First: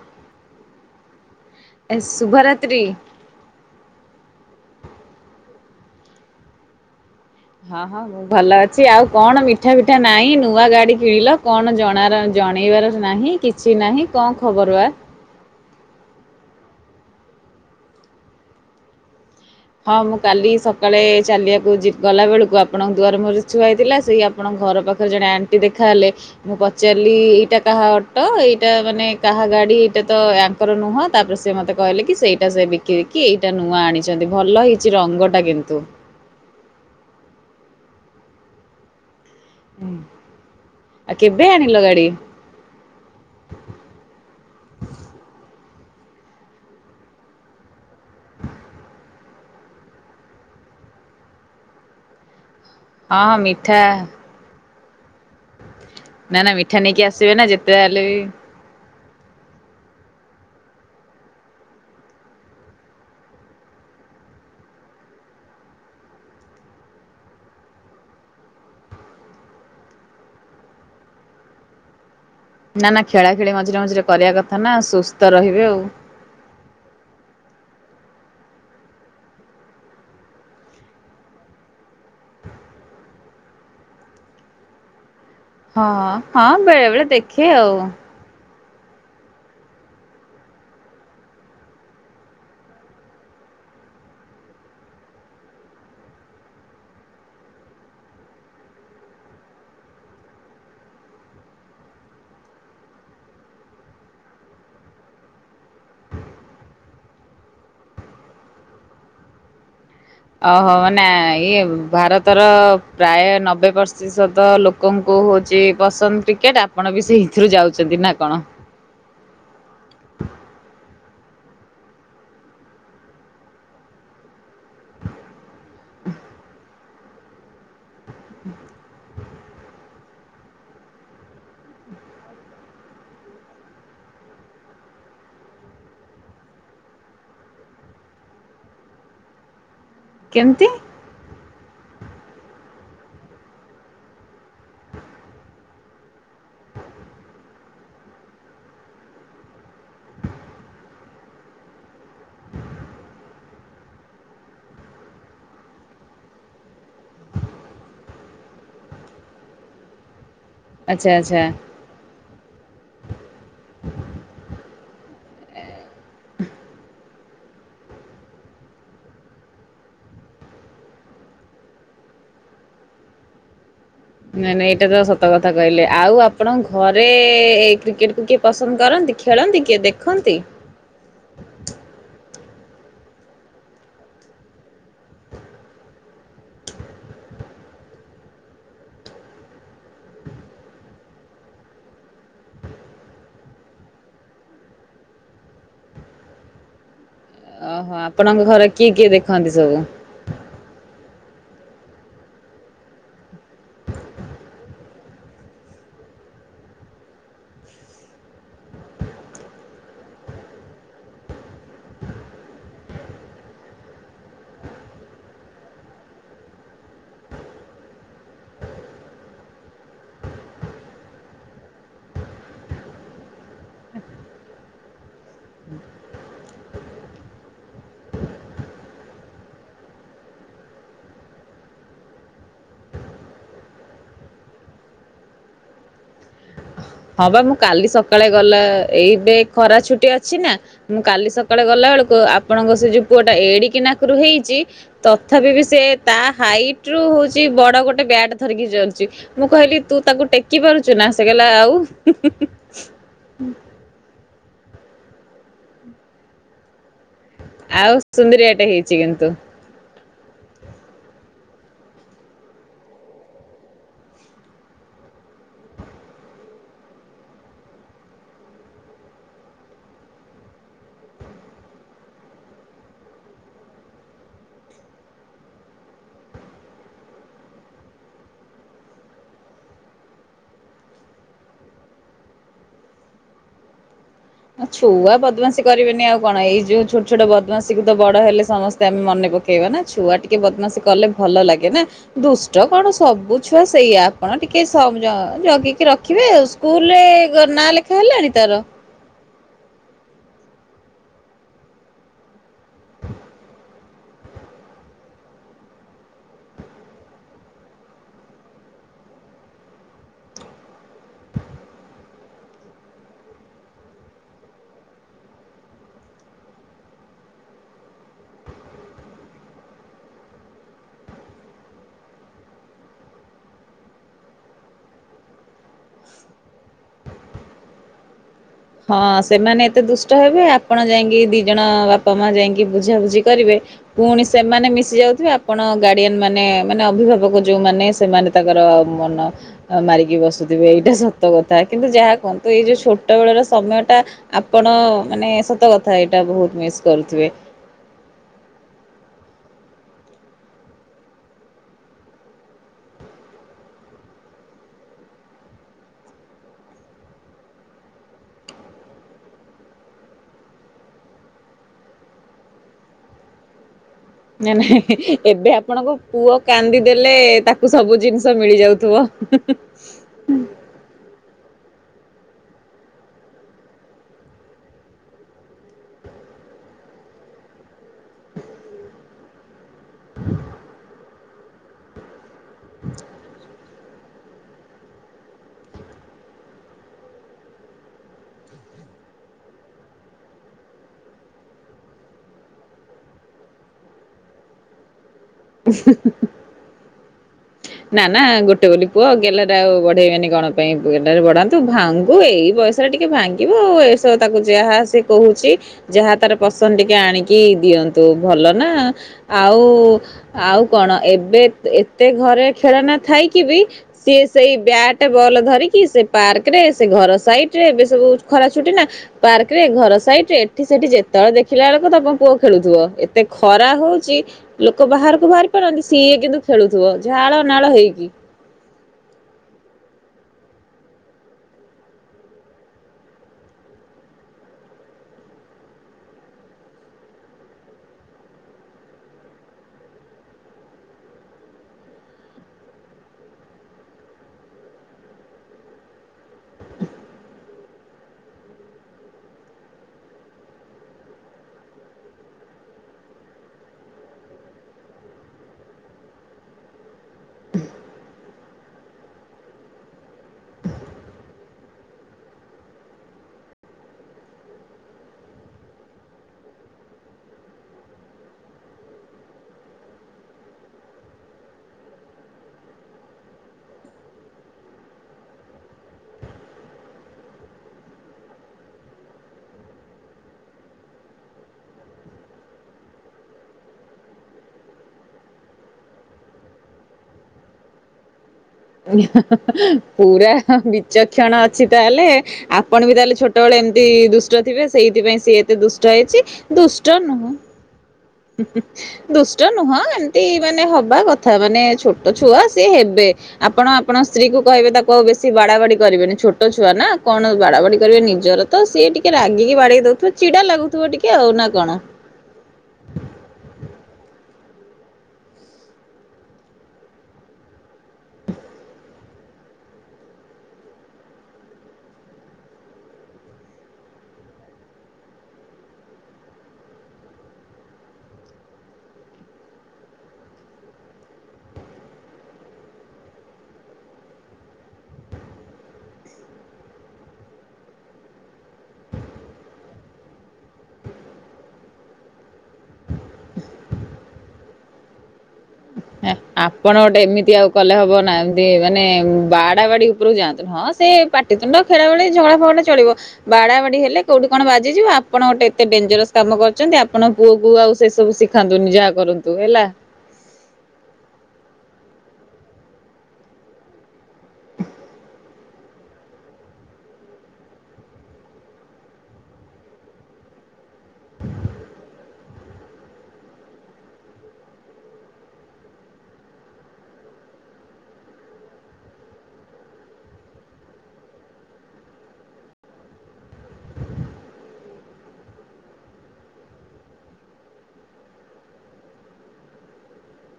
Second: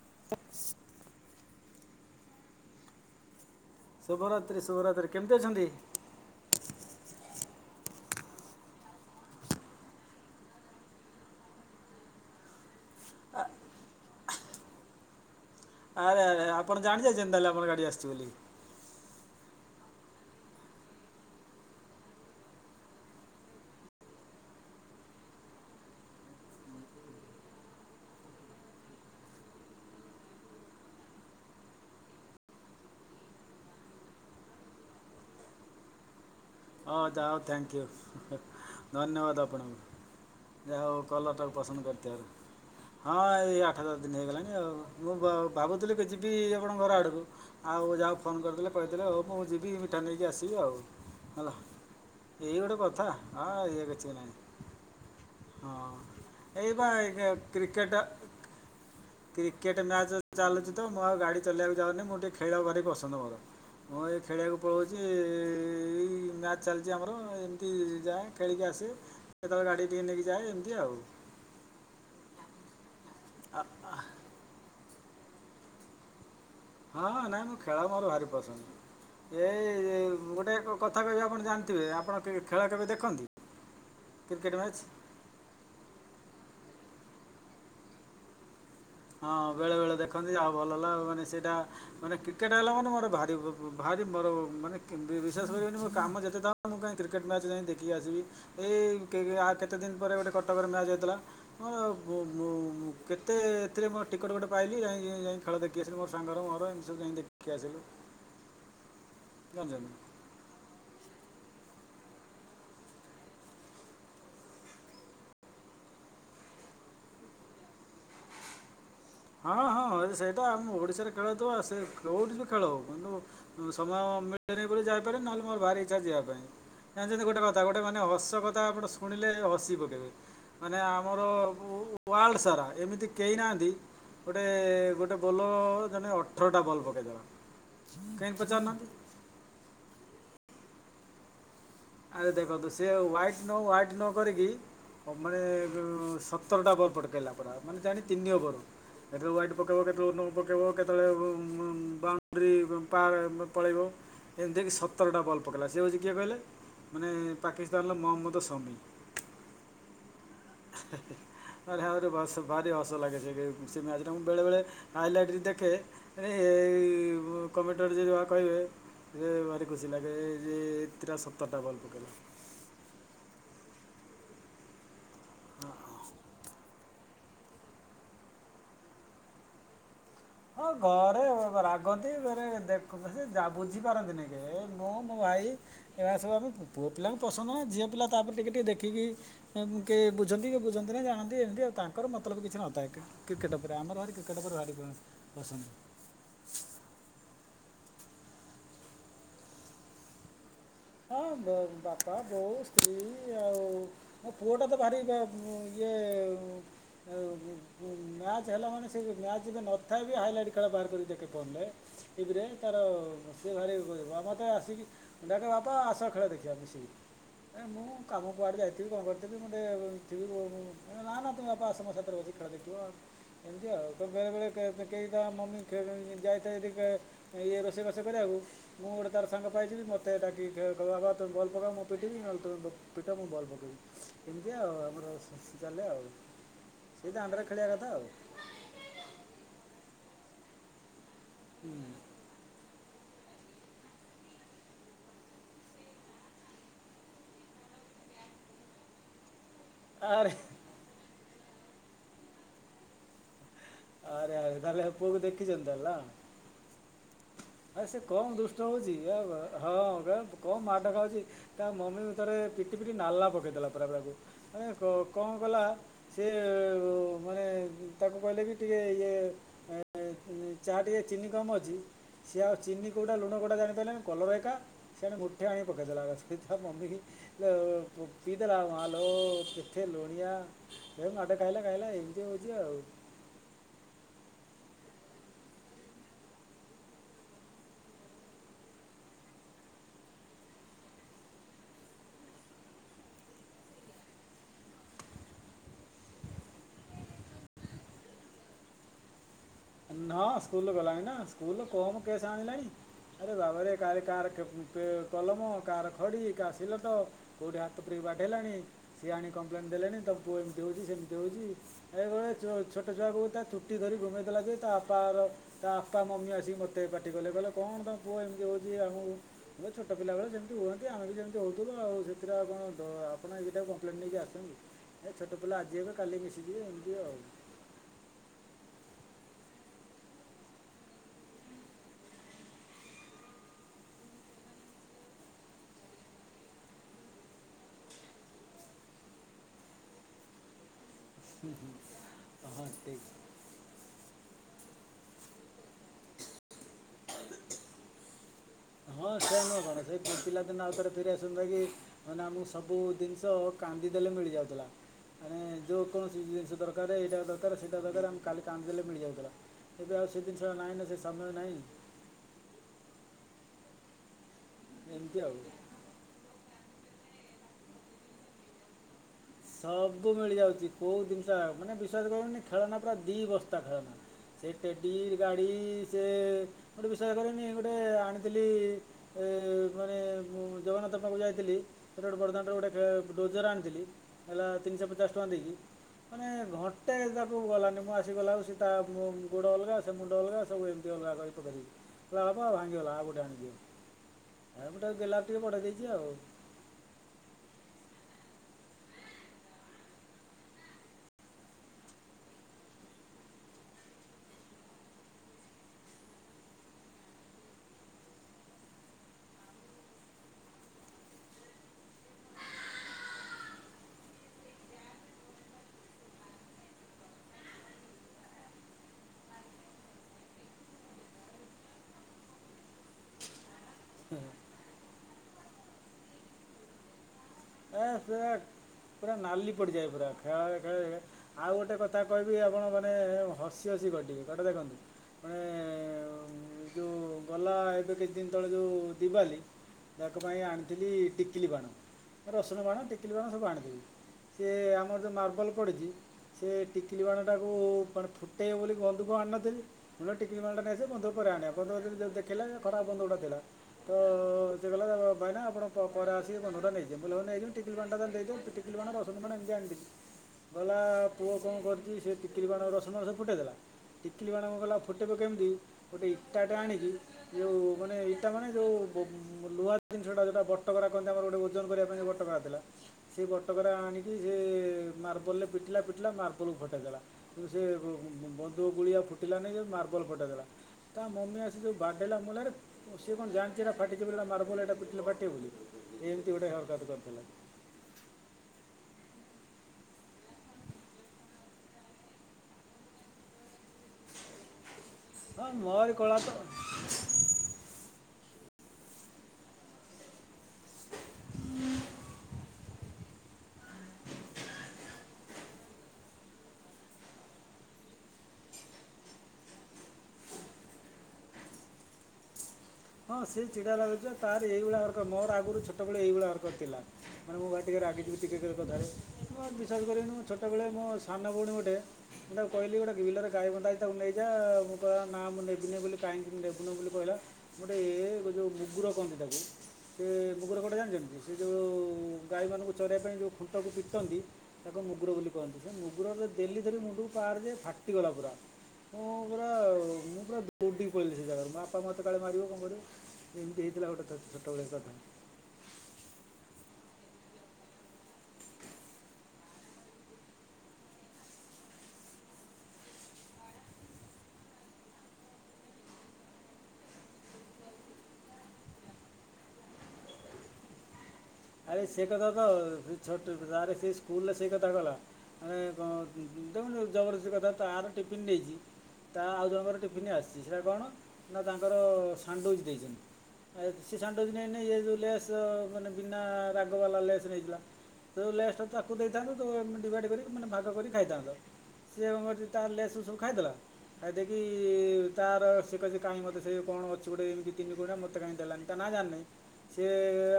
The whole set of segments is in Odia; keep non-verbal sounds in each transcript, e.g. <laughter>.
<inaudible> ଏ ଶୁଭରାତ୍ରୀ। ଶୁଭରାତ୍ରୀ ଶୁଭରାତ୍ରୀ କେମିତି ଅଛନ୍ତି? ହଁ ହଁ ମୁଁ ଭଲ ଅଛି। ଆଉ କଣ ମିଠା ପିଠା ନାହିଁ ନୂଆ ଗାଡି କିଣିଲ କଣ ଜଣ ଜଣେଇବାର ନାହିଁ କିଛି ନାହିଁ କଣ ଖବର ବା। ଆରେ ଆରେ ଆପଣ ଜାଣି ଯାଇଛନ୍ତି ହେଲେ ଆମର ଗାଡି ଆସିଛି ବୋଲି। ହଁ ମୁଁ କାଲି ସକାଳେ ଚାଲିବାକୁ ଗଲା ବେଳକୁ ଆପଣଙ୍କ ଦୁଆର ମୋର ଛୁଆ ହେଇଥିଲା ସେଇ ଆପଣଙ୍କ ଘର ପାଖରେ ଜଣେ ଆଣ୍ଟି ଦେଖାହଲେ ମୁଁ ପଚାରିଲି ଏଇଟା କାହା ଅଟୋ ଏଇଟା ମାନେ କାହା ଗାଡି ଏଇଟା ତ ଆଙ୍କର ନୁହଁ ତାପରେ ସେ ମତେ କହିଲେ କି ସେଇଟା ସେ ବିକିିକି ଏଇଟା ନୂଆ ଆଣିଛନ୍ତି। ଭଲ ହେଇଛି ରଙ୍ଗଟା କିନ୍ତୁ। ହଉ ଯାଅ ଥ୍ୟାଙ୍କ ୟୁ ଧନ୍ୟବାଦ ଆ ଯାହା ହୋଉ ଆଉ କେବେ କଲରଟାକୁ ଆଣିଲ ପସନ୍ଦ ଗାଡି? କରିଥିବାରୁ। ହଁ ଏ ଆଠ ଦଶ ଦିନ ହେଇଗଲାଣି ଆଉ। ମୁଁ ଭାବୁଥିଲି କି ଯିବି ଆପଣ ଘର ଆଡ଼କୁ ଆଉ ଯାହାକୁ ଫୋନ୍ କରିଦେଲେ କହିଥିଲେ ହେଉ ମୁଁ ଯିବି ମିଠା ନେଇକି ଆସିବି ଆଉ। ହେଲା। ଏଇ ଗୋଟେ କଥା ହଁ ଇଏ କିଛିଲାଇ। ନା ନା ହଁ ଏଇ ମିଠା ବା ନେଇକି ଆସିବେ ନା ଯେତେ କ୍ରିକେଟ ହେଲେ ବି କ୍ରିକେଟ ମ୍ୟାଚ ଚାଲୁଛି। ତ ମୁଁ ଆଉ ଗାଡ଼ି ଚଲେଇବାକୁ ଯାଉନି ମୁଁ ଟିକିଏ ଖେଳିବା ଭାରି ପସନ୍ଦ ମୋର ମୁଁ ଏ ଖେଳିବାକୁ ପଳାଉଛି। ଇ ଇ ଇ ମ୍ୟାଚ ଚାଲିଛି ଆମର ଏମିତି ଯାଏ ଖେଳିକି ଆସେ କେତେବେଳେ ଗାଡି ଟିକେ ନେଇକି ଯାଏ ଏମତି ଆଉ। ନା ନା ଖେଳା ଖେଳି ମଝିରେ ମଝିରେ କରିବା କଥା ନାଉ ସୁ ସ୍ଥ ରହିବେ ଆଉ। ହଁ ନାଇଁ ମୁଁ ଖେଳ ମୋର ଭାରି ପସନ୍ଦ ଏଇ ଗୋଟେ କଥା କହିବି ଆପଣ ଜାଣିଥିବେ ଆପଣ ଖେଳ କେବେ ଦେଖନ୍ତି କ୍ରିକେଟ ମ୍ୟାଚ୍ ହଁ ହଁ ବେଳେ ବେଳେ ଦେଖେ ଆଉ। ହଁ ବେଳେ ବେଳେ ଦେଖନ୍ତି ଆଉ ଭଲ ହେଲା ମାନେ ସେଇଟା ମାନେ କ୍ରିକେଟ ହେଲା ମାନେ ମୋର ଭାରି ଭାରି ମୋର ମାନେ ବିଶ୍ୱାସ କରିବନି ମୋ କାମ ଯେତେ ତା ମୁଁ କାହିଁ କ୍ରିକେଟ ମ୍ୟାଚ୍ ଯାଇ ଦେଖିକି ଆସିବି ଏଇ ଆ କେତେ ଦିନ ପରେ ଗୋଟେ କଟକରେ ମ୍ୟାଚ୍ ହେଇଥିଲା। ମୋର କେତେ ଏଥିରେ ମଁ ଟିକେଟ୍ ଗୋଟେ ପାଇଲି ଯାଇ ଯାଇ ଖେଳ ଦେଖି ଆସିଲି ମୋର ସାଙ୍ଗର ମୋର ଏମି ସବୁ ଯାଇ ଦେଖି ଆସିଲୁ ଦଜନୀ ଓହୋ ମାନେ ଇଏ ଭାରତର ପ୍ରାୟ ନବେ ପ୍ରତିଶତ ଲୋକଙ୍କୁ ହଉଛି ପସନ୍ଦ କ୍ରିକେଟ ଆପଣ ବି ସେଇଥିରୁ ଯାଉଛନ୍ତି ନା କଣ? ଖେଳଥ ଆ ସେ କୋଉଠି ତ ଖେଳ ହଉ କିନ୍ତୁ ସମୟ ଯାଇାରାରେ ନହେଲେ ମୋର ଭାରି ଇଚ୍ଛା ଯିବା ପାଇଁ ଜାଣିଛନ୍ତି ଗୋଟେ କଥା ଗୋ ମାନେ ହସ କଥା ଆପଣ ଶୁଣି ଲେ ହସି ପକେଇବେ ମାନେ ଆମର ୱାର୍ଲଡ ସାରା ଏମିତି କେହି ନାହାନ୍ତି ଗୋଟେ ଗୋଟେ ବୋଲର ଜଣେ ଅଠରଟା ବଲ ପକେଇଦବା କାହିଁକି ପଚାରୁନାହାନ୍ତି। ଏମିତି ଆରେ ଦେଖନ୍ତୁ ସେ ହ୍ୟାଇଟ ନ ହ୍ୟାଇଟ ନ କରିକି ମାନେ ସତର ଟାର ପଟକେଇଲା। ପୁରା ମାନେ ଜାଣଣି ତିନି ଓବର କେତେବେଳେ ହାଇଟ୍ ପକେଇବ କେତେବେଳେ ନ ପକେଇବ କେତେବେଳେ ବ୍ରା ରି ରୁମ୍ପା ପଳେଇବ ଏମିତିକି ସତରଟା ବଲ୍ପ କଲା ସିଏ ହେଉଛି କିଏ କହିଲେ? ମାନେ ପାକିସ୍ତାନର ମହମ୍ମଦ ସମୀ ଆଚ୍ଛା ଆଚ୍ଛା। ଆରେ ଆ ଭାରି ହସ ଲାଗେ ସେ ସେ ମଚ ମୁ ବେଳେ ବେଳେ ହାଇଲାଇଟ ରେ ଦେଖେ <inaudible> କମ୍ୟୁଟରେ ଯଦ କହିବେ ଭାରି ଖୁସି ଲାଗେ ଯେ ଏଟା ସତରଟା ବଲ୍ ପକେଇଲା ନାଇଁ ନାଇଁ ଏଇଟା ତ ସତ କଥା କହିଲେ ଆଉ ଆପଣ ଘରେ ଏଇ କ୍ରିକେଟ କୁ କିଏ ପସନ୍ଦ କରନ୍ତି ଖେଳନ୍ତି କିଏ ଦେଖ ହଁ ଘରେ ରାଗନ୍ତି ଘରେ ଦେଖନ୍ତୁ ସୋ ବୁଝିପାରନ୍ତିନି କି ମୁଁ ମୋ ଭାଇ ଏ ସବୁ ଆମେ ପୁଅ ପିଲାଙ୍କୁ ପସନ୍ଦ ନା ଝିଅ ପିଲା ତାପରେ ଟିକେ ଟିକେ ଦେଖିକି କିଏ ବୁଝନ୍ତି କି ବୁଝନ୍ତି ନା ଜାଣନ୍ତି ଏମିତି ଆଉ ତାଙ୍କର ମତଲବ କିଛି ନଥାଏ କ୍ରିକେଟ ଉପରେ ଆମର ଭାର କ୍ରିକେଟ ଉପରେ ବାଡ଼ି ପନ୍ତି ପସନ୍ଦ ଓହୋ ଆପଣଙ୍କ ଘରେ କିଏ କିଏ ଦେଖନ୍ତି ସବୁ ହଁ ବାପା ବୋଉ ସ୍ତ୍ରୀ ଆଉ ମୋ ପୁଅଟା ତ ଭାରି ଇଏ ମ୍ୟାଚ ହେଲା ମାନେ ସେ ମ୍ୟାଚ୍ ଏବେ ନଥାଏ ବି ହାଇଲାଇଟ୍ ଖେଳ ବାହାର କରିକି ଦେଖେ ପଡ଼ିଲେ ଏପରେ ତାର ସେିଏ ଭାରିହିବ ମତେ ଆସିକି ଡାକ ବା ବାପା ଆସ ଖେଳ ଦେଖିବା ମିଶିକି ଏ ମୁଁ କାମ କୁଆଡ଼େ ଯାଇଥିବି କଣ କରିଥିବି ମୋତେ ଥିବି ନା ନା ତୁ ବାପା ଆସ ମୋ ସାଥିରେ ବସି ଖେଳ ଦେଖିବ ଏମିତି ଆଉ ତ ବେଳେବେଳେ କେହି ତା ମମି ଯାଇଥାଏ ଯି ଇଏ ରୋଷେଇ ରୋଷେଇ କରିବାକୁ ମୁଁ ଗୋଟେ ତାର ସାଙ୍ଗ ପାଇଯିବି ମୋତେ ଟିକ କହ ତମେ ବଲ୍ ପକ ମୁଁ ପିଟିବି ନହେଲେ ତମେ ପିଟ ମୁଁ ବଲ ପକେଇବି ଏମିତି ଆଉ ଆମର ଚାଲେ ଆଉ। ସେଇ ହଁ ବା ଦାଣ୍ଡରେ ମୁଁ ଖେଳିବା କଥା କାଲି ଆଉ ସକାଳେ ଗଲା ଏଇବେ ଖରା ଛୁଟି ଅଛି। ଛି ନା। କାଲି ସକାଳେ ହୁଁ। ଗଲାବେଳକୁ ଆପଣଙ୍କ ସେ ଯେଉଁ। ଗୁଟା ଏଡିକି ନାକରୁ ହେଇଛି ତଥାପି ବି ସେ ତା ହାଇଟ ରୁ ହଉଛି ବଡ ଗୋଟେ ବ୍ୟାଟ ଧରିକି ଚଲିଛି। ମୁଁ କହିଲି ତୁ ତାକୁ ଆରେ ଟେକି ପାରୁଛୁ ନା ସେ କଲା ଆଉ। ହଁ। ଆରେ ଆରେ ତାହେଲେ ପୁଅକୁ ଦେଖିଛନ୍ତି ହେଲା। ଆ ଆଉ ସେ କଣ ସୁନ୍ଦରିଆଟେ ଦୁଷ୍ଟ ହେଇଛି ହଉଛି ଆ କିନ୍ତୁ। ହଁ। କଣ ମାଠ ଖାଉଛି ତା ମମି ଥରେ ପିଟି ପିଟି ନାଲଲା ପକେଇଦେଲା ପରାପରାକୁ କଣ କଲା ସେ ମାନେ ତାକୁ କହିଲେ ବି ଟିକେ ଇଏ ଚାହା ଟିକେ ଚିନି କମ୍ ଅଛି। ସିଏ ଆଉ ଚିନି କୋଉଟା ଲୁଣ କୋଉଟା ଜାଣିଦେଲେ କଲର ଏକା ସେଣେ ଗୋଠେ ଆଣି ପକେଇଦେଲା ମମି ପିଇଦେଲାଲୋେ ଲୁଣିଆଟେ ଖାଇଲା ଖାଇଲା ଏମତି ହଉଛି ଆଉ। ଛୁଆ ବଦମାସି କରିବେନି ଆଉ କଣ ଏଇ ଯୋଉ ଛୋଟ ଛୋଟ ବଦମାସୀ କୁ ତ ବଡ ହେଲେ ସମସ୍ତେ ଆମେ ମନେ ପକେଇବା ନା ଛୁଆ ଟିକେ ବଦମାସି କଲେ ଭଲ ଲାଗେ ନା ଦୁଷ୍ଟ କଣ ସବୁ ଛୁଆ ସେଇଆ ଆପଣ ଟିକେ ଜଗିକି ରଖିବେ ଆଉ ସ୍କୁଲରେ ନାଁ ଲେଖା ହେଲାଣି ତାର। ନାଁ ସ୍କୁଲ ଗଲାଣି ନା ସ୍କୁଲ କମ୍ କେସ୍ ଆଣିଲାଣି ଆରେ ବାବାରେ କା କାହାର କଲମ କାହାର ଖଡ଼ି କାହା ସିଲଟ କେଉଁଠି ହାତ ଫିକ ବା଼େଇଲାଣି ସିଏ ଆଣି କମ୍ପ୍ଲେନ୍ ଦେଲେଣି ତମ ପୁଅ ଏମିତି ହେଉଛି ସେମିତି ହେଉଛି ଏ ଛୋଟ ଛୁଆକୁ ତା ଚୁଟି ଧରି ଗୁମେଇଥିଲା ଯେ ତା ବାପାାର ତାପା ମମି ଆସିକି ମୋତେ ପାର୍ଟି କଲେ କହିଲେ କଣ ତାଙ୍କ ପୁଅ ଏମିତି ହେଉଛି ଆମ ଛୋଟ ପିଲାବେଳେ ଯେମିତି ହୁଅନ୍ତି ଆମେ ବି ଯେମିତି ହେଉଥଥିଲୁ ଆଉ ସେଥିରେ ଆଉ କଣ ଆପଣ ଏଇକିଟାକୁ କମ୍ପ୍ଲେନ୍ ନେଇକି ଆସନ୍ତି ଏ ଛୋଟ ପିଲା ଆଜି ହେବେ କାଲି ମିଶିଯିବେ ଏମିତି ଆଉ। ହଁ ସେମାନେ ଏତେ ଦୁଷ୍ଟ ହେବେ ଆପଣ ଯାଇକି ଦି ଜଣ ବାପା ମା ଯାଇକି ବୁଝାାବୁଝି କରିବେ ପୁଣି ସେମାନେ ମିଶି ଯାଉଥିବେ ଆପଣ ଗାର୍ଡିଆନ ମାନେ ମାନେ ଅଭିଭାବକ ଯୋଉମାନୋନ ସେମାନେ ତାଙ୍କର ମନ ମାରିକି ବସୁଥିବେ ଏଇଟା ସତ। କଥା କିନ୍ତୁ ଯାହା କୁହୁ ଏଇ ହଁ ଯୋଉ ଠିକ୍ ଛୋଟ ବେଳର ଆପଣ ମାନେ ସତ କଥା ଏଇଟା ବହୁତ ମିସ୍ କରୁଥିବେ। ହଁ ସେ ନୁହେଁ କଣ ସେ ପହଞ୍ଚିଲା ଦିନ ଆଉ ଥରେ ଫେରି ଆସନ୍ତା କି ମାନେ ଆମକୁ ସବୁ ଜିନିଷ କାନ୍ଦିଦେଲେ ମିଳିଯାଉଥିଲା ମାନେ ଯେଉକୌଣସି ଜିନିଷ ଦରକାର ଏଇଟା ଦରକାର ସେଇଟା ଦରକାର ଆମକୁ କାଲି କାନ୍ଦିଦେଲେ ମିଳିଯାଉଥିଲା ଏବେ ଆଉ ସେ ଜିନିଷ ନାହିଁ ନା ସେ ସମୟ ନାହିଁ, ନାଇ ନାଇଁ ଏମିତି ଆଉ ଏବେ ଆପଣଙ୍କ ପୁଅ କାନ୍ଦିଦେଲେ ତାକୁ ସବୁ ଜିନିଷ ମିଳି ଯାଉଥିବ। ସବୁ ମିଳିଯାଉଛି କୋଉ ଜିନିଷ ମାନେ ବିଶ୍ୱାସ କରନି ଖେଳନା ପା ଦୁଇ ବସ୍ତା ଖେଳନା ସେ ଟେଡ଼ି ଗାଡ଼ି ସେ ଗୋଟେ ବିଶ୍ୱାସ କନି ଗୋଟେ ଆଣିଥିଲି ଏ ମାନେ ଜଗନ୍ନାଥ ପାଖକୁ ଯାଇ ଥିଲ ରେଟ ବର୍ଦ୍ଧାନ ଗୋଟେ ଡୋଜର ଆଣିଥିଲି। ହେଲା ତିନିଶହ ପଚାଶ ଟଙ୍କା ଦେଇକି ମାନେ ଘଣ୍ଟେ ତାକୁ ଗଲାନି ମୁଁ ଆସିଗଲା ଆଉ ସେ ତା ଗୋଡ଼ ଅଲଗା ସେ ମୁଣ୍ଡ ଅଲଗା ସବୁ ଏମିତି ଅଲଗା କରି ପକେଇ ଦେଇଛି। ହେବ ଆଉ ଭାଙ୍ଗିଗଲା ଆଉ ଗୋଟେ ଆଣିିକି ଦିଅ। ଆଉଟ ଦେଲା ଟିକେ ପଢେଇ ଦେଇଛି ଆଉ। ନା ନା ଗୋଟେ ବୋଲି ପୁଅ ଗେଲା ଆଉ ବଢେଇବେନି କଣ ପାଇଁ ଗେଲରେ ବଢାନ୍ତୁ ଭାଙ୍ଗୁ ଏଇ ବୟସରେ ଟିକେ ଭାଙ୍ଗିବ ଆ ଏସବୁ ତାକୁ ଯାହା ସେ କହୁଛି ଯାହା ତାର ପସନ୍ଦ ଟିକେ ଆଣିକି ଦିଅନ୍ତୁ ଭଲ ନା ଆଉ ଆଉ କଣ ଏବେ ଏତେ ଘରେ ଖେଳନା ଥାଇକି ବି ସିଏ ସେଇ ବ୍ୟାଟ ବଲ ଧରିକି ସେ ପାର୍କ ରେ ସେ ଘର ସାଇଡ ରେ ଏବେ ସବୁ ଖରା ଛୁଟି ନା ପାର୍କ ରେ ଘର ସାଇଡ ରେ ଏଠି ସେଠି ଯେତେବେଳେ ଦେଖିଲା ବେଳକୁ ତମ ପୁଅ ଖେଳୁଥିବ। ଏତେ ଖରା ହଉଛି ଲ୍ କ ବାହାର ବାହାରି ପାରନ୍ତି ସିଏ କିନ୍ତୁ ଖେୁଥିବ ଝାଳ ନାଳ ଏ ହେଇ କି। ପୁରା ପୁରା ନାଲି ପଡ଼ିଯାଏ ପୁରା ଖେଳ ଖେଳ ଆଉ ଗୋଟେ କଥା କହିବି ଆପଣ ମାନେ ହସି ହସି ଗଡିବେ ଗଟେ ଦେଖନ୍ତୁ ମାନେ ଯୁ ଗଲା ଏବେ କିଛି ଦିନ ତଳେ ଯୋଉ ଦିିବାଲି ତାଙ୍କ ପାଇଁ ଆଣିଥିଲି ଟିକିଲିବାଣ ରସୁଣ ବାଣ ଟିକିଲି ବାଣ ସବୁ ଆଣିଥିବି ସିଏ ଆମର ଯେଉଁ ମାର୍ବଲ ପଡ଼ିଛି ସେଏ ଟିକିଲି ବାଣଟାକୁ ମାନେ ଫୁଟାଇବ ବୋଲି ବନ୍ଧୁକ ଆଣିନଥିଲି ନ ଟିକିଲି ବାଣଟା ନେଇ ସେ ବନ୍ଧୁକ ପରେ ଆଣିବା ବନ୍ଧୁକ ଯେଉଁ ଦେଖିଲେ ଖରାପ ବନ୍ଧୁ ଗୁଡ଼ା ଥିଲା ତ ସେ କହିଲା ଲ ଭାଇନା ଆପଣ ପରେ ଆସିକି ବନ୍ଧୁଟା ନେଇ ଯେବ ନେଇଯିବୁ ଟିକିଲି ବାଣଟା ଦେଇଦଉ ଟିକିଲି ବାଣ ରସୁନମାଣ ଏମିତି ଆଣିଛି ଗଲା ପୁଅ କ ଣ କରୁଛି ସେ ଟିକିଲପଣ ରସୁନାମାଣ ସ ଫୁଟାଇ ଦେଲା ଟିକିଲିାଣ କ ଗଲା ଫୁଟେଇବ କେମିତି ଗୋଟେ ଇଟାଟେ ଆଣିକି ଯେଉଁ ମାନେ ଇଟା ମାନେ ଯଉ ଲୁହା ଜିନିଷଟା ଯେଉଟା ବଟକରା କନ୍ତି ଆମର ଗୋଟେ ଓଜନ କରିବା ପାଇଁ ବଟକରା ଥିଲା ସେ ବଟକରା ଆଣିକି ସେ ମାର୍ବଲରେ ପିଟିଲା ପିଟିଲା ମାର୍ବଲକୁ ଫଟେଇଦେଲା। କୀନ୍ତୁ ସେ ବନ୍ଧୁକ ଗୁଳି ଆଉ ଫୁଟିଲାନହିଁ ଯେଁ ମାର୍ବଲ ଫେଟେଇଦେଲା ତା ମମି ଆସି କି ବାଡେଇଲା ମୁ କାହିଲି ଆରେ ସିଏ କଣ ଜାଣିଛି ଫାଟିଛି ବୋଲିଟା ମାର୍ବଲ ଏଇଟା ପିଟିଲେ ଫାଟିବେ ଏ ଏମିତି ଗୋଟେ ହରକତ କରିଥିଲେ। ପୁରା ବିଚକ୍ଷଣ ଅଛି ତାହେଲେ ଆପଣ ବି ତାହେଲେ ଛୋଟବେଳେ ଏମିତି ଦୁଷ୍ଟ ଥିବେ ସେଇଥିପାଇଁ ସିଏ ହଁ ଏତେ ଦୁଷ୍ଟ ମୋରି ହେଇଛି କଳା ତ ଦୁଷ୍ଟ ନୁହଁ। ଦୁଷ୍ଟ ନୁହଁ ଏମିତି ମାନେ ହବା କଥା ମାନେ ଛୋଟ ଛୁଆ ସି ହେବେ ଆପଣ ଆପଣ ସ୍ତ୍ରୀ କୁ କହିବେ ତାକୁ ଆଉ ବେଶୀ ବାଡବାଡି କରିବେନି ଛୋଟ ଛୁଆ ନା କଣ ବାଡବାଡି କରିବେ ନିଜର ତ ସିଏ ଟିକେ ରାଗିକି ବାଡେଇ ଦଉଥିବ ଚଛିଡା ଲାଗୁଥିବ ଟିକେ ଆଉ ନା କଣ? ହଁ ସେ ଚିଡ଼ା ଲାଗୁଛି ତାର ଏଇଭଳିଆ ହରକତ ମୋର ଆଗରୁ ଛୋଟବେଳେ ଏଇଭଳିଆ ହରକତ ଥିଲା ମାନେ ମୁଁ ବା ଟିକିେ ରାଗିଯିବି ଟିକେ ଟିକେ କଥାରେ ବିଶେଷ କରିନି ମୁଁ ଛୋଟବେଳେ ମୋ ସାନ ଭଉଣୀ ଗୋଟେ ମୁ ତାକୁ କହିଲି ଗୋଟେ ବିଲରେ ଗାଈ ବନ୍ଧା ହେ ତାକୁ ନେଇଯା ମୁଁ କହିଲ ନା ମୁଁ ନେବିନି ବୋଲି କାହିଁକି ମୁଁ ନେବିନି ବୋଲି କହିଲା। ଗୋଟେ ଯେଉଁ ମୁଗର କହନ୍ତି ତାକୁ ସେ ମୁଗର କୋଟେ ଜାଣିଛନ୍ତି ସେ ଯେଉଁ ଗାଈମାନଙ୍କୁ ଚରିବା ପାଇଁ ଯେଉଁ ଖୁଣ୍ଟକୁ ପିଟନ୍ତି ତାକୁ ମୁଗର ବୋଲି କହନ୍ତି ସେ ମୁଗୁରରେ ଡେଲି ଧରି ମୁଣ୍ଡକୁ ପାରେ ଯେ ଫାଟିଗଲା ପୁରା ମୁଁ ପୁରା ମୁଁ ପୁରା ଦୌଡ଼ିକି ପଳେଇଲି ସେ ଜାଗାରୁ ମୋ ବାପା ମୋତେ ସକାଳେ ମାରିବ କଣ କରିବ ଏମିତି ହେଇଥିଲା ଗୋଟେ ଛୋଟବେଳିଆ କଥା ହେ ଆପଣ ଗୋଟେ ଏମିତି ଆଉ କଲେ ହବ ନା ଏମତି ମାନେ ବାଡାବାଡି ଉପରକୁ ଯାଆନ୍ତୁ ନି ହଁ ସେ ପାଟିତୁଣ୍ଡ ଖେଳା ବେଳି ଝଗଡା ଫଗଡା ଚଳିବ ବାଡା ବାଡି ହେଲେ କୋଉଠି କଣ ବାଜିଯିବ ଆପଣ ଗୋଟେ ଏତେ ଡେଞ୍ଜରସ କାମ କରଛନ୍ତି ଆପଣ ପୁଅ କ ଆଉ ସେ ସବୁ ଶିଖାନ୍ତୁ ନି ଯାହା କରନ୍ତୁ ହେଲା। ଆ ସେ କଥା ତ ସେ ଛୋଟ ପିଲା ସେ ସ୍କୁଲରେ ସେ କଥା ଗଲା ଆମେ କଣ ଦେଖୁୁ ଜବରଦସ୍ତି କଥା ତର ଟିଫିନ୍ ନେଇଛି ତା ଆଉ ଜଣଙ୍କର ଟିଫିନ ଆସିଛି ସେଇଟା କଣ ନା ତାଙ୍କର ସାଣ୍ଡିଚ୍ ଦେଇଛନ୍ତି ସେ ସାଣ୍ଡଇଚ୍ ନେଇନି ଏ ଯେଉ ଲେସ୍ ଅ ମାନେ ନା ରାଗବାଲା ଲେସ୍ ନେଇଥିଲା ସେ ଲେସ୍ଟା ତାକୁ ଦେଇଥାନ୍ତୁ ତ ଡିଭାଇଡ଼୍ କରିକି ମାନେ ଭାଗ କରିିକ ଖାଇଥାନ୍ତ ସିଏ କଣ କରିଛି ତାାର ଲେସ୍ ସବୁ ଖାଇଦଲା ଖାଇଦେଇକି ତାର ସେଏ କହିଛି କାହିଁ ମୋତେ ସେ କଣ ଅଛି ଗୋଟେ ଏମିତି ତିନି କୋଣିଇ ମୋତେ କାହିଁ ଦେଲାନି ତା ନା ଜାଣିନହିଁ ସିଏ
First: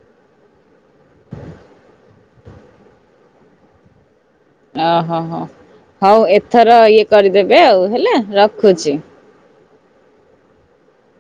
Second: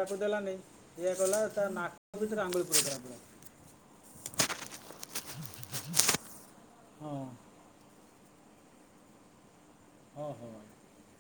ଆକୁ ଦେଲ ନାହିଁ। ଇୟଆ ଗଲା ତା ନାକ ଭିତରେ ଆଙ୍ଗୁଳି ପୁରେଇଦେଦେଲ ଓହୋ ହୋ ହଉ ଏଥର ତ ଇଏ ହଁ କରିଦେବେ ଆଉ ହେଲା। ରଖୁଛି। ହଁ ହଁ <inaudible>